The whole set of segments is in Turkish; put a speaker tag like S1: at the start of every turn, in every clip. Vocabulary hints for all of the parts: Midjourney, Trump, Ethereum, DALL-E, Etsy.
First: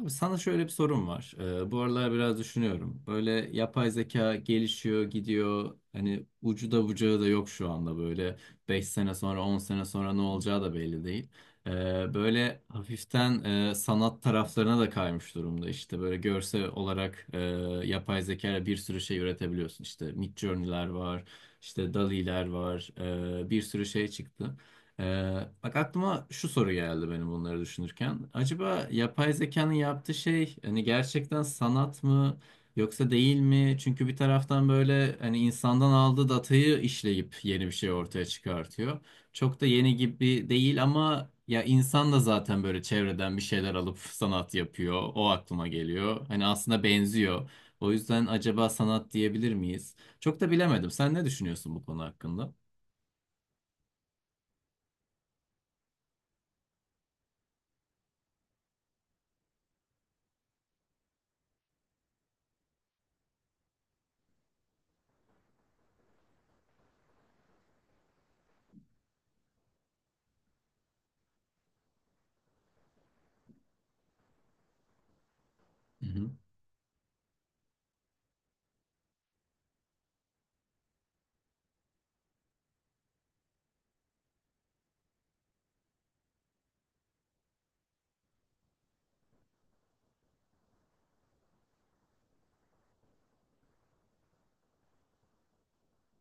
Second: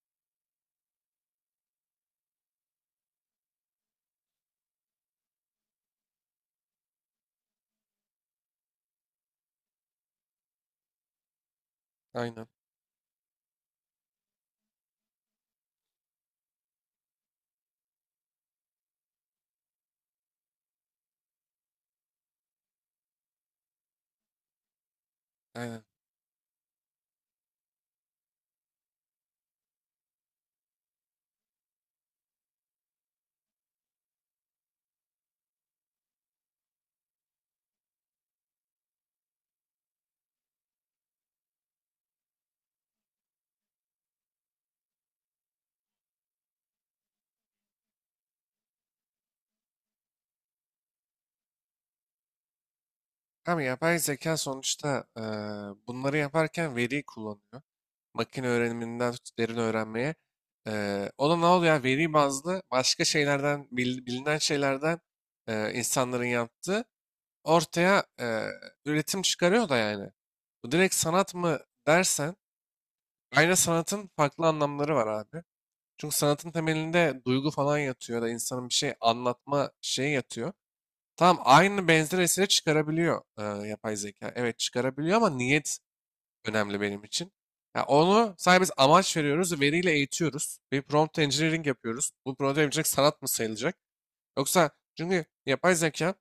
S1: Abi sana şöyle bir sorum var. Bu aralar biraz düşünüyorum. Böyle yapay zeka gelişiyor, gidiyor. Hani ucu da bucağı da yok şu anda böyle. 5 sene sonra, 10 sene sonra ne olacağı da belli değil. Ee,
S2: Aynen.
S1: böyle hafiften sanat taraflarına da kaymış durumda işte. Böyle görsel olarak yapay zeka ile bir sürü şey üretebiliyorsun. İşte Midjourney'ler var, işte DALL-E'ler var. Bir sürü şey çıktı. Bak
S2: Aynen.
S1: aklıma şu soru geldi benim bunları düşünürken. Acaba yapay zekanın yaptığı şey hani gerçekten sanat mı yoksa değil mi? Çünkü bir taraftan böyle hani insandan aldığı datayı işleyip yeni bir şey ortaya çıkartıyor. Çok da yeni gibi değil ama ya insan da zaten böyle çevreden bir şeyler alıp sanat yapıyor. O aklıma geliyor. Hani aslında benziyor. O yüzden acaba sanat diyebilir miyiz? Çok da bilemedim. Sen ne düşünüyorsun bu konu hakkında?
S2: Ama yapay zeka sonuçta bunları yaparken veriyi kullanıyor. Makine öğreniminden tut derin öğrenmeye. O da ne oluyor? Yani veri bazlı başka şeylerden, bilinen şeylerden insanların yaptığı ortaya üretim çıkarıyor da yani. Bu direkt sanat mı dersen, aynı sanatın farklı anlamları var abi. Çünkü sanatın temelinde duygu falan yatıyor ya da insanın bir şey anlatma şeyi yatıyor. Tamam aynı benzer eseri çıkarabiliyor yapay zeka. Evet çıkarabiliyor ama niyet önemli benim için. Ya onu sadece biz amaç veriyoruz, veriyle eğitiyoruz. Bir prompt engineering yapıyoruz. Bu prompt engineering sanat mı sayılacak? Yoksa, çünkü yapay zeka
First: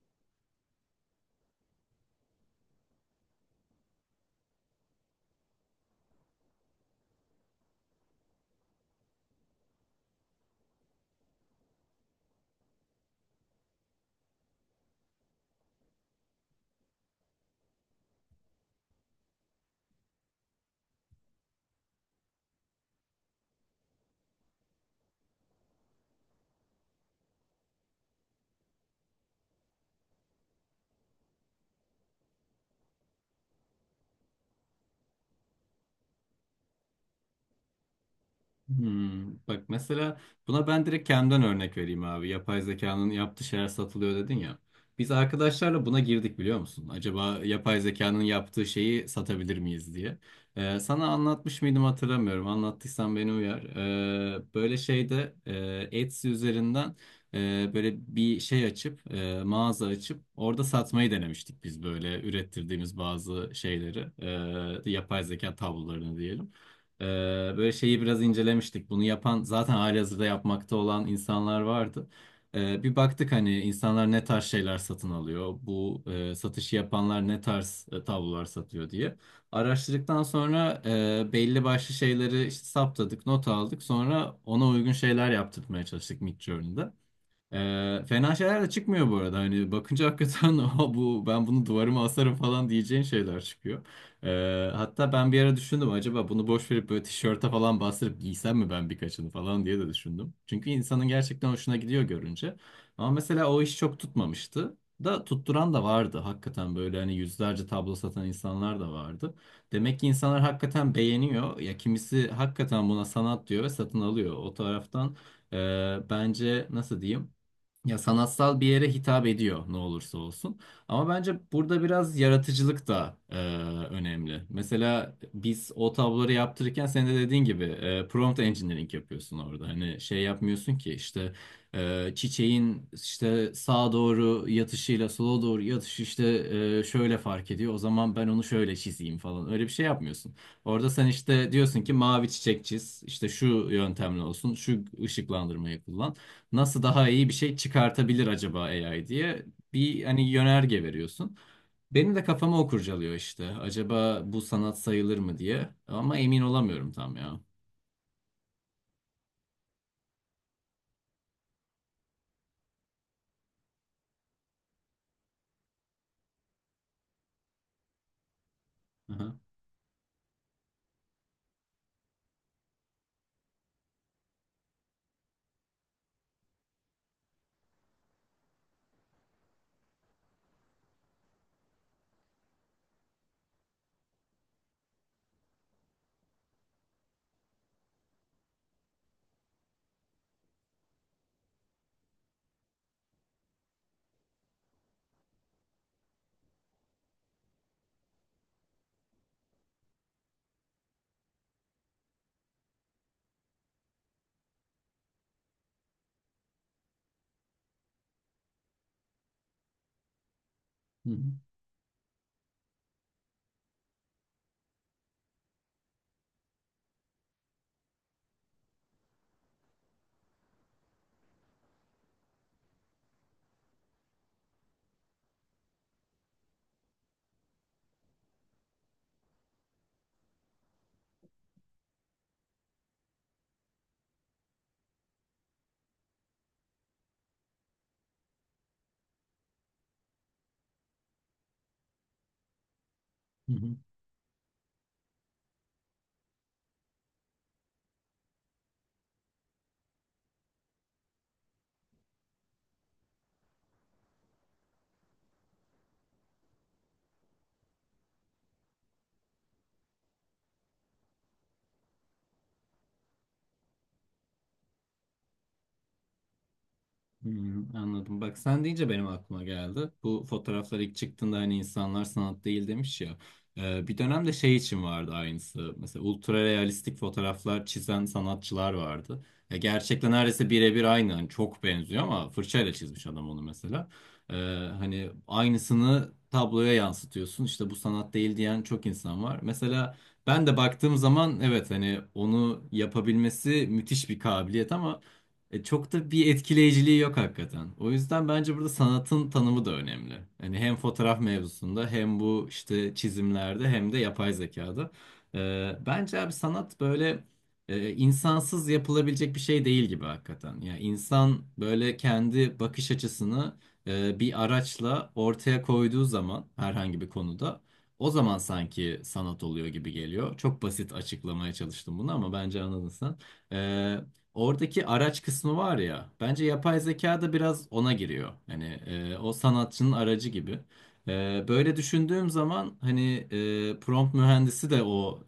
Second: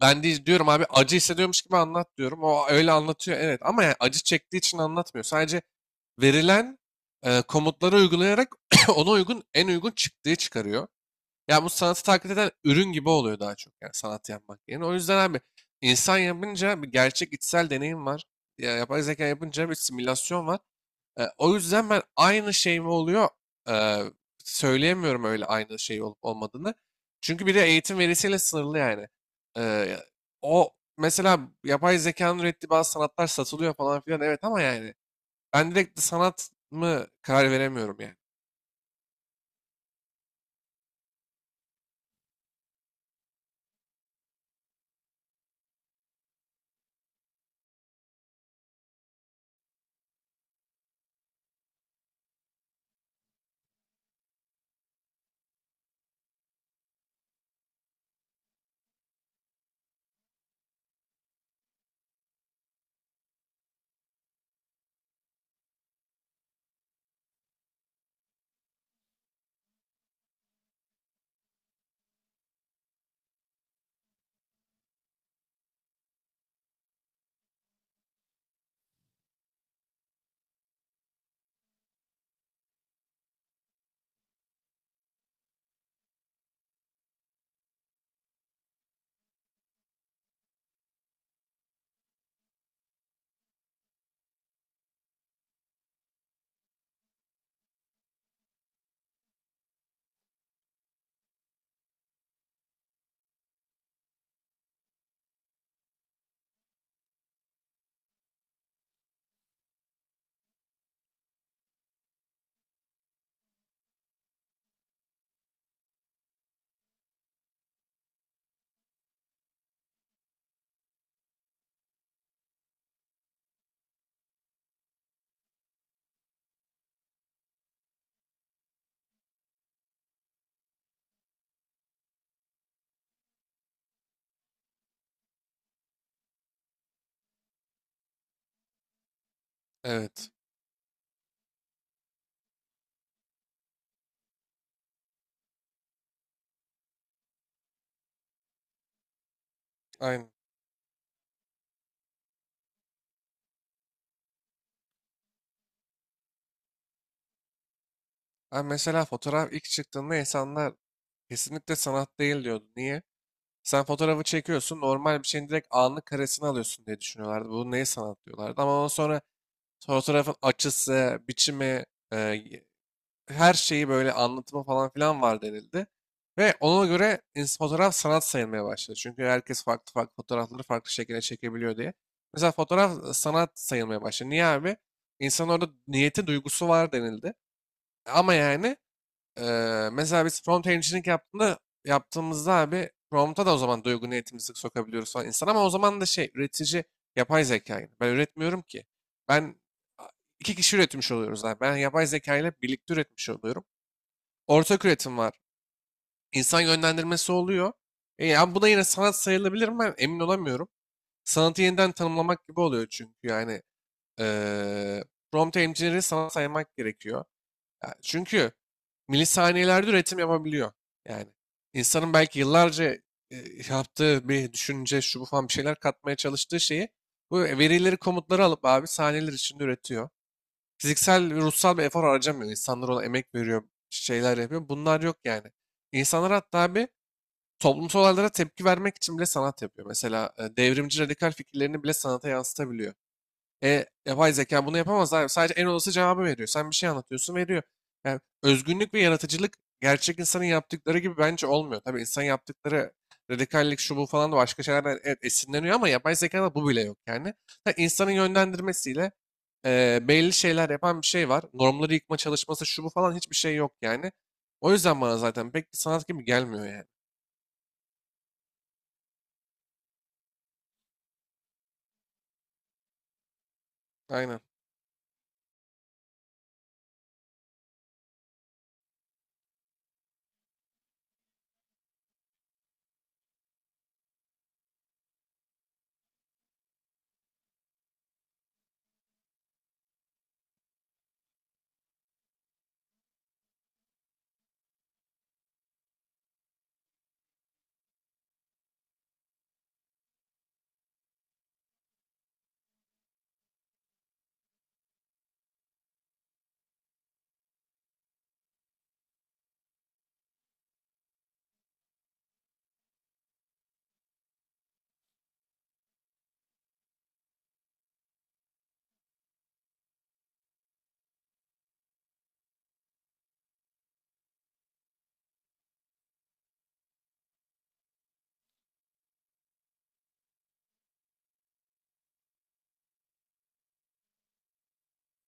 S2: ben de diyorum abi acı hissediyormuş gibi anlat diyorum. O öyle anlatıyor, evet, ama yani acı çektiği için anlatmıyor. Sadece verilen komutları uygulayarak ona uygun en uygun çıktığı çıkarıyor. Ya bu sanatı taklit eden ürün gibi oluyor daha çok yani sanat yapmak yerine. O yüzden abi insan yapınca bir gerçek içsel deneyim var. Ya, yapay zeka yapınca bir simülasyon var. O yüzden ben aynı şey mi oluyor e, söyleyemiyorum öyle aynı şey olup olmadığını. Çünkü bir de eğitim verisiyle sınırlı yani. E, O mesela yapay zekanın ürettiği bazı sanatlar satılıyor falan filan, evet, ama yani ben direkt sanat mı karar veremiyorum yani.
S1: Hmm, bak mesela buna ben direkt kendimden örnek vereyim abi. Yapay zekanın yaptığı şeyler satılıyor dedin ya. Biz arkadaşlarla buna girdik biliyor musun? Acaba yapay zekanın yaptığı şeyi satabilir miyiz diye. Sana anlatmış mıydım hatırlamıyorum. Anlattıysam beni uyar. Böyle şeyde Etsy üzerinden böyle bir şey açıp mağaza açıp orada satmayı denemiştik biz böyle ürettirdiğimiz bazı şeyleri. Yapay zeka tablolarını diyelim. Ee, böyle şeyi biraz incelemiştik. Bunu yapan zaten halihazırda yapmakta olan insanlar vardı. Bir baktık hani insanlar ne tarz şeyler satın alıyor. Bu satışı yapanlar ne tarz tablolar satıyor diye. Araştırdıktan sonra belli başlı şeyleri işte saptadık, not aldık. Sonra ona uygun şeyler yaptırmaya çalıştık Midjourney'de. Fena şeyler de çıkmıyor bu arada. Hani bakınca hakikaten "Aa, bu ben bunu duvarıma asarım falan diyeceğin şeyler çıkıyor. Hatta ben bir ara düşündüm acaba bunu boş verip böyle tişörte falan bastırıp giysem mi ben birkaçını falan diye de düşündüm. Çünkü insanın gerçekten hoşuna gidiyor görünce. Ama mesela o iş çok tutmamıştı. Da tutturan da vardı hakikaten böyle hani yüzlerce tablo satan insanlar da vardı. Demek ki insanlar hakikaten beğeniyor. Ya kimisi hakikaten buna sanat diyor ve satın alıyor. O taraftan bence nasıl diyeyim? Ya sanatsal bir yere hitap ediyor ne olursa olsun. Ama bence burada biraz yaratıcılık da önemli. Mesela biz o tabloları yaptırırken sen de dediğin gibi prompt engineering yapıyorsun orada. Hani şey yapmıyorsun ki işte çiçeğin işte sağa doğru yatışıyla sola doğru yatışı işte şöyle fark ediyor. O zaman ben onu şöyle çizeyim falan. Öyle bir şey
S2: Evet.
S1: yapmıyorsun. Orada sen işte diyorsun ki mavi çiçek çiz. İşte şu yöntemle olsun. Şu ışıklandırmayı kullan nasıl daha iyi bir şey çıkartabilir acaba AI diye bir hani
S2: Aynen.
S1: yönerge veriyorsun. Benim de kafama o kurcalıyor işte. Acaba bu sanat sayılır mı diye. Ama emin olamıyorum tam ya.
S2: Ben mesela fotoğraf ilk çıktığında insanlar kesinlikle sanat değil diyordu. Niye? Sen fotoğrafı çekiyorsun, normal bir şeyin direkt anlık karesini alıyorsun diye düşünüyorlardı. Bu neye sanat diyorlardı. Ama ondan sonra
S1: Aha.
S2: fotoğrafın açısı, biçimi, e, y- her şeyi böyle anlatımı falan filan var denildi. Ve ona göre fotoğraf sanat sayılmaya başladı. Çünkü herkes farklı farklı fotoğrafları farklı şekilde çekebiliyor diye. Mesela fotoğraf sanat sayılmaya başladı. Niye abi? İnsanın orada niyeti, duygusu var denildi. Ama yani mesela biz yaptığımızda abi prompt'a da o zaman duygu niyetimizi sokabiliyoruz falan insan, ama o zaman da şey, üretici yapay zeka yani. Ben üretmiyorum ki. Ben iki kişi üretmiş oluyoruz abi. Ben yapay zeka ile birlikte üretmiş oluyorum. Ortak üretim var. İnsan yönlendirmesi oluyor. Ya bu da yine sanat sayılabilir mi? Ben emin olamıyorum.
S1: Hı hı.
S2: Sanatı yeniden tanımlamak gibi oluyor çünkü yani eee prompt engineer'i sanat saymak gerekiyor. Ya çünkü milisaniyelerde üretim yapabiliyor. Yani insanın belki yıllarca e, yaptığı bir düşünce, şu bu falan bir şeyler katmaya çalıştığı şeyi, bu verileri, komutları alıp abi saniyeler içinde üretiyor. Fiziksel ve ruhsal bir efor harcamıyor. İnsanlar ona emek veriyor, şeyler yapıyor. Bunlar yok yani. İnsanlar hatta abi toplumsal olaylara tepki vermek için bile sanat yapıyor. Mesela devrimci radikal fikirlerini bile sanata yansıtabiliyor.
S1: Hı hı.
S2: Yapay zeka bunu yapamaz abi. Sadece en olası cevabı veriyor. Sen bir şey anlatıyorsun, veriyor. Yani özgünlük ve yaratıcılık gerçek insanın yaptıkları gibi bence olmuyor. Tabii insan yaptıkları radikallik şu bu falan da başka şeylerden, evet, esinleniyor, ama yapay zekada bu bile yok yani. Ha, insanın yönlendirmesiyle belli şeyler yapan bir şey var. Normları yıkma çalışması şu bu falan hiçbir şey yok yani. O yüzden bana zaten pek bir sanat gibi gelmiyor yani.
S1: Hmm, anladım. Bak sen deyince benim aklıma geldi. Bu fotoğraflar ilk çıktığında hani insanlar sanat değil demiş ya. Bir dönemde
S2: Aynen.
S1: şey için vardı aynısı. Mesela ultra realistik fotoğraflar çizen sanatçılar vardı. Ya gerçekten neredeyse birebir aynı. Hani çok benziyor ama fırçayla çizmiş adam onu mesela. Ee, hani aynısını tabloya yansıtıyorsun. İşte bu sanat değil diyen çok insan var. Mesela ben de baktığım zaman evet hani onu yapabilmesi müthiş bir kabiliyet ama çok da bir etkileyiciliği yok hakikaten. O yüzden bence burada sanatın tanımı da önemli. Hani hem fotoğraf mevzusunda hem bu işte çizimlerde hem de yapay zekada. Bence abi sanat böyle insansız yapılabilecek bir şey değil gibi hakikaten. Yani insan böyle kendi bakış açısını bir araçla ortaya koyduğu zaman herhangi bir konuda o zaman sanki sanat oluyor gibi geliyor. Çok basit açıklamaya çalıştım bunu ama bence anladın sen. Ee, Oradaki araç kısmı var ya, bence yapay zeka da biraz ona giriyor. Hani o sanatçının aracı gibi. Böyle düşündüğüm zaman hani prompt mühendisi de o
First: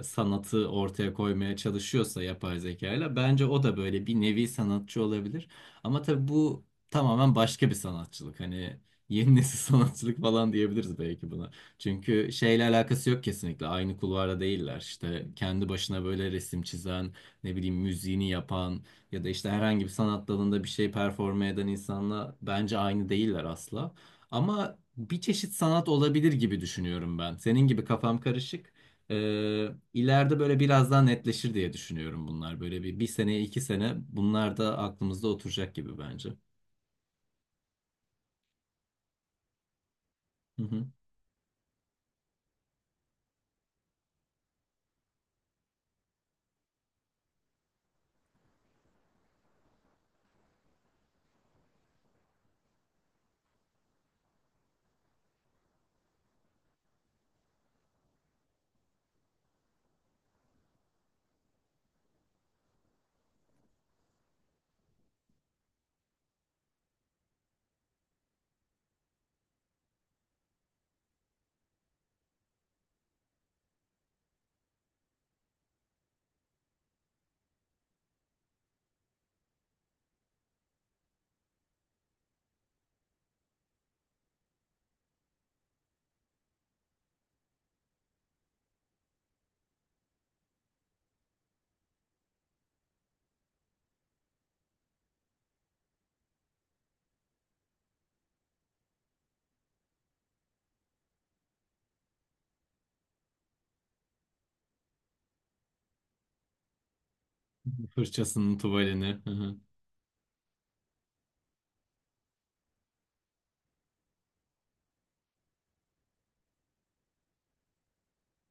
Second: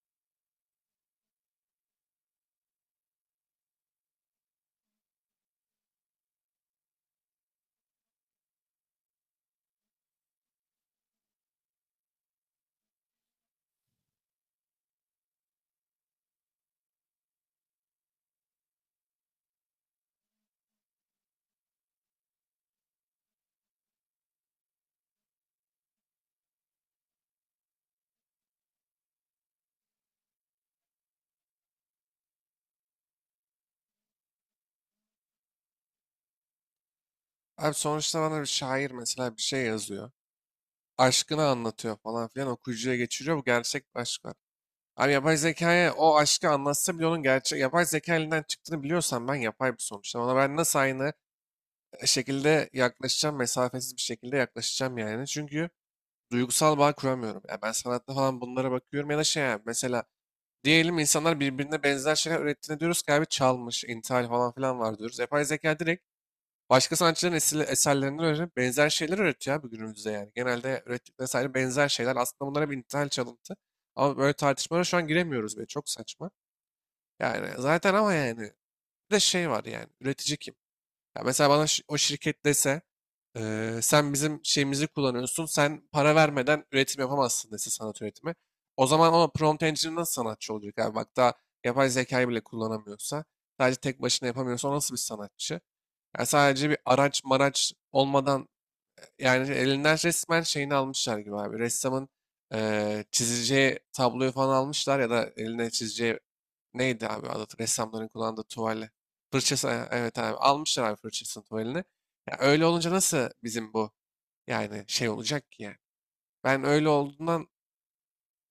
S1: sanatı ortaya koymaya çalışıyorsa yapay zekayla bence o da böyle bir nevi sanatçı olabilir. Ama tabii bu tamamen başka bir sanatçılık. Hani yeni nesil sanatçılık falan diyebiliriz belki buna. Çünkü şeyle alakası yok kesinlikle. Aynı kulvarda değiller. İşte kendi başına böyle resim çizen ne bileyim müziğini yapan ya da işte herhangi bir sanat dalında bir şey performe eden insanla bence aynı değiller asla. Ama bir çeşit sanat olabilir gibi düşünüyorum ben. Senin gibi kafam karışık. İleride böyle biraz daha netleşir diye düşünüyorum bunlar. Böyle bir sene, iki sene bunlar da aklımızda oturacak gibi bence.
S2: Abi sonuçta bana bir şair mesela bir şey yazıyor,
S1: Hı hı.
S2: aşkını anlatıyor falan filan, okuyucuya geçiriyor. Bu gerçek bir aşk var. Abi yapay zekaya o aşkı anlatsa bile onun gerçek yapay zeka elinden çıktığını biliyorsam ben, yapay bir sonuçta. Ona ben nasıl aynı şekilde yaklaşacağım, mesafesiz bir şekilde yaklaşacağım yani. Çünkü duygusal bağ kuramıyorum. Ya ben sanatta falan bunlara bakıyorum ya da şey yani, mesela diyelim insanlar birbirine benzer şeyler ürettiğini diyoruz ki abi çalmış, intihal falan filan var diyoruz. Yapay zeka direkt başka sanatçıların eserlerinden öğrenip benzer şeyler üretiyor abi günümüzde yani. Genelde ürettikleri sadece benzer şeyler. Aslında bunlara bir nitel çalıntı. Ama böyle tartışmalara şu an giremiyoruz bile. Çok saçma. Yani zaten ama yani bir de şey var yani. Üretici kim? Ya mesela bana o şirket dese, sen bizim şeyimizi kullanıyorsun. Sen para vermeden üretim yapamazsın" dese sanat üretimi. O zaman ama prompt engineer nasıl sanatçı olacak abi? Bak daha yapay zekayı bile kullanamıyorsa, sadece tek başına yapamıyorsa, o nasıl bir sanatçı? Ya sadece bir araç maraç olmadan, yani elinden resmen şeyini almışlar gibi abi. Ressamın çizeceği tabloyu falan almışlar ya da eline çizeceği neydi abi adı, ressamların kullandığı
S1: Fırçasının
S2: tuvali.
S1: tuvalini. Hı hı.
S2: Fırçası, evet abi, almışlar abi fırçasını, tuvalini. Ya öyle olunca nasıl bizim bu, yani şey olacak ki yani. Ben öyle olduğundan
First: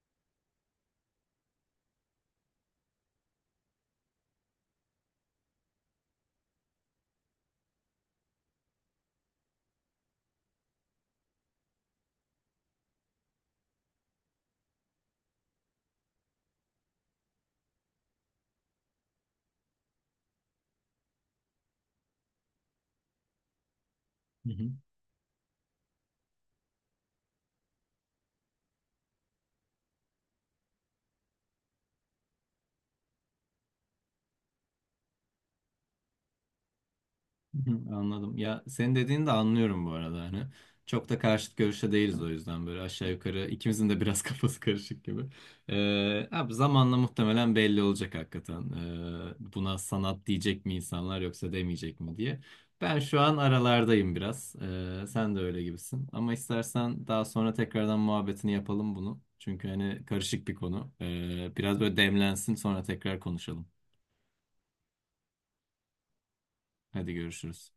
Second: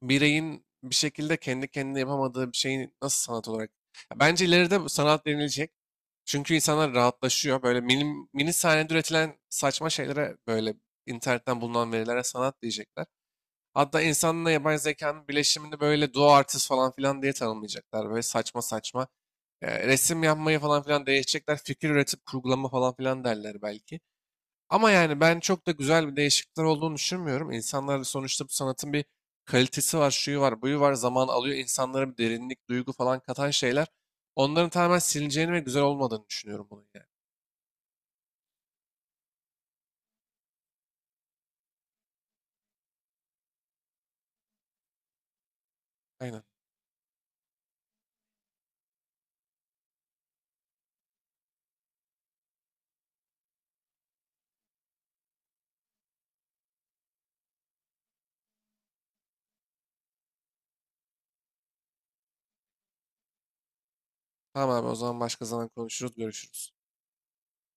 S2: bireyin bir şekilde kendi kendine yapamadığı bir şeyi nasıl sanat olarak... Ya bence ileride bu sanat denilecek. Çünkü insanlar rahatlaşıyor. Böyle mini, mini saniyede üretilen saçma şeylere, böyle internetten bulunan verilere sanat diyecekler. Hatta insanla yapay zekanın birleşimini böyle duo artist falan filan diye tanımlayacaklar. Böyle saçma saçma resim yapmayı falan filan değişecekler. Fikir üretip kurgulama falan filan derler belki.
S1: Hı hı.
S2: Ama yani ben çok da güzel bir değişiklikler olduğunu düşünmüyorum. İnsanlar sonuçta bu sanatın bir kalitesi var, şuyu var, buyu var. Zaman alıyor. İnsanlara bir derinlik, duygu falan katan şeyler. Onların tamamen silineceğini ve güzel olmadığını düşünüyorum bunun yani.
S1: Hı, anladım. Ya senin dediğini de anlıyorum bu arada hani. Çok da karşıt görüşte değiliz o yüzden böyle aşağı yukarı ikimizin de biraz kafası karışık gibi. Ee,
S2: Aynen.
S1: abi zamanla muhtemelen belli olacak hakikaten. Buna sanat diyecek mi insanlar yoksa demeyecek mi diye. Ben şu an aralardayım biraz. Sen de öyle gibisin. Ama istersen daha sonra tekrardan muhabbetini yapalım bunu. Çünkü hani karışık bir konu. Biraz böyle demlensin sonra tekrar konuşalım.
S2: Tamam abi, o zaman başka zaman konuşuruz, görüşürüz.
S1: Hadi görüşürüz.